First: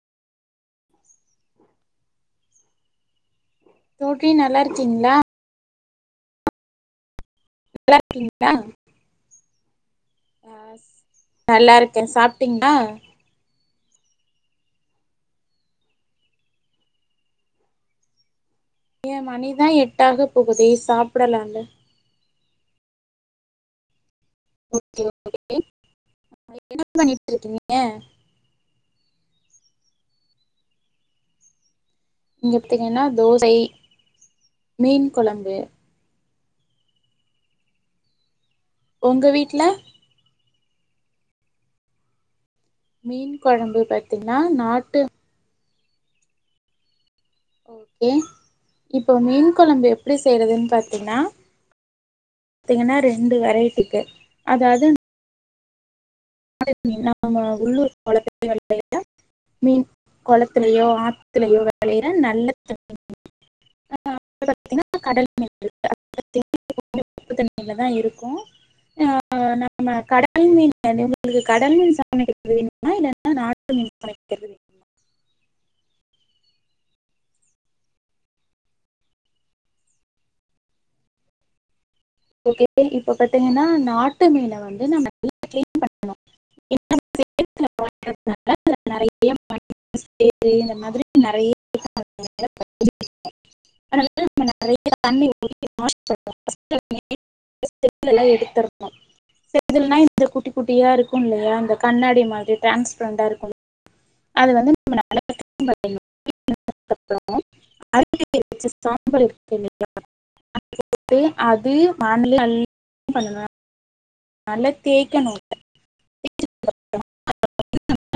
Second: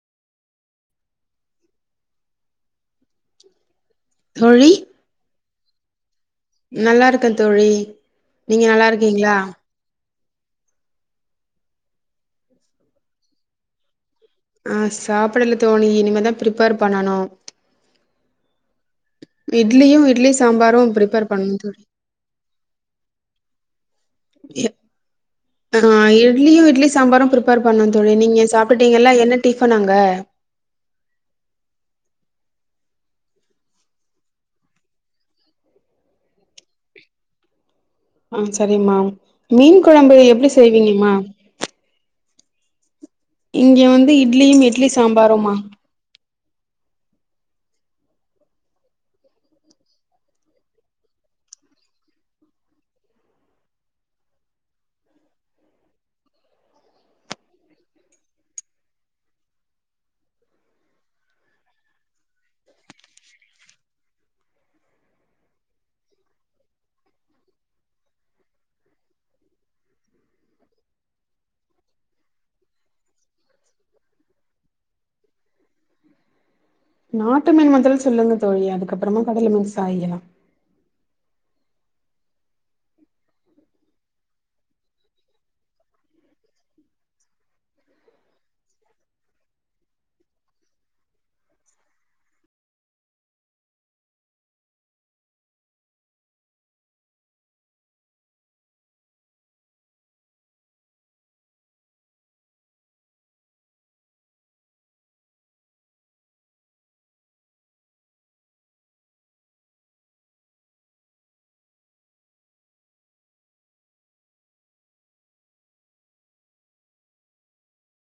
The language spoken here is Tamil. [inaudible] தோற்றி நல்லா இருச்கீங்களா நல்லாருக்கேன் தோழி நல்லா நீங்க நல்லாருக்கீங்களா அ நல்லா இருக்கே சாப்ட்டீங்ளா அ சாப்படல தோனி இனிமதா ப்ரிப்பர் பண்ணனு ஏன் மணிதா இட்லியு எட்டாக இட்லி போகுதே சாம்பாரு பிப்பேர் பண்ணனு சாப்பிடலாம்ல தோழி ஓகே ஓகே அ இட்லியும் என்ன இட்லி பண்ணிட்டு சாம்பாரும் பிரிப்பர் இருக்கீங்க பண்ணு தோழி நீங்க சாப் சாப்டிங்களா என்ன டிஃபன் அங்க இங்க பத்திங்கன்னா தோசை மீன் கொழம்பு ஆ சரிமா உங்க வீட்ல மீன் கொழம்பு எப்டி செய்விங்கம்மா மீன் குழம்பு இங்க வந்து பாத்தீங்கன்னா இட்லியும் இட்லி நாட்டு சாம்பாரும்மா ஓகே இப்ப மீன் கொழம்பு எப்படி செய்யறதுன் பாத்தினா பாத்திங்கனா ரெண்டு வெரைட்டி இருக்கு அதாது நாம உள்ளூர் கொளத்துல வெளையற மீன் கொளத்துலயோ ஆத்துலயோ வெளையற நல்ல தண்ணி மீன் இன்னொனு வந்து பாத்திங்கனா கடல் மீன் இருக்கு அது உப்பு தண்ணிலதா இருக்கு ஆ நாம கடல் மீன் உங்களுக்கு கடல் மீன் சமைக்கிறது வேணுமா இல்லன்னா நாட்டு மீன் சமைக்கறது வேணுமா நாட்டு மீன் மொதல்ல சொல்லுங்க தோழி அதுக்கப்பறமா கடல் மீன் சாயிகலா ஓகே இப்ப பாத்திங்கன்னா நாட்டு மீன வந்து நம்ம நல்லா கிளீன் பண்ணனு ஏனா சேத்துல வளர்றதுனால அதுல நெறையா மண்ணு சேறு இந்த மாதிரி நெறைய [inaudible] கழுவி செதிலலா எடுத்தர்னு செதில்னா இந்த குட்டி குட்டியா இருக்கு இல்லையா இந்த கண்ணாடி மாதிரி டிரான்ஸ்பரண்டா இருக்குல்ல அது வந்து நம்ம நல்லா கிளீன் பண்ணனு கிளீன் பண்ணதுக்கப்ற [inaudible] சாம்பல் இருக்கில்லைங்ளா அத எடுத்து அது மணல அள்ளியு பண்ணலா நல்லா தேய்க்கணு [inaudible]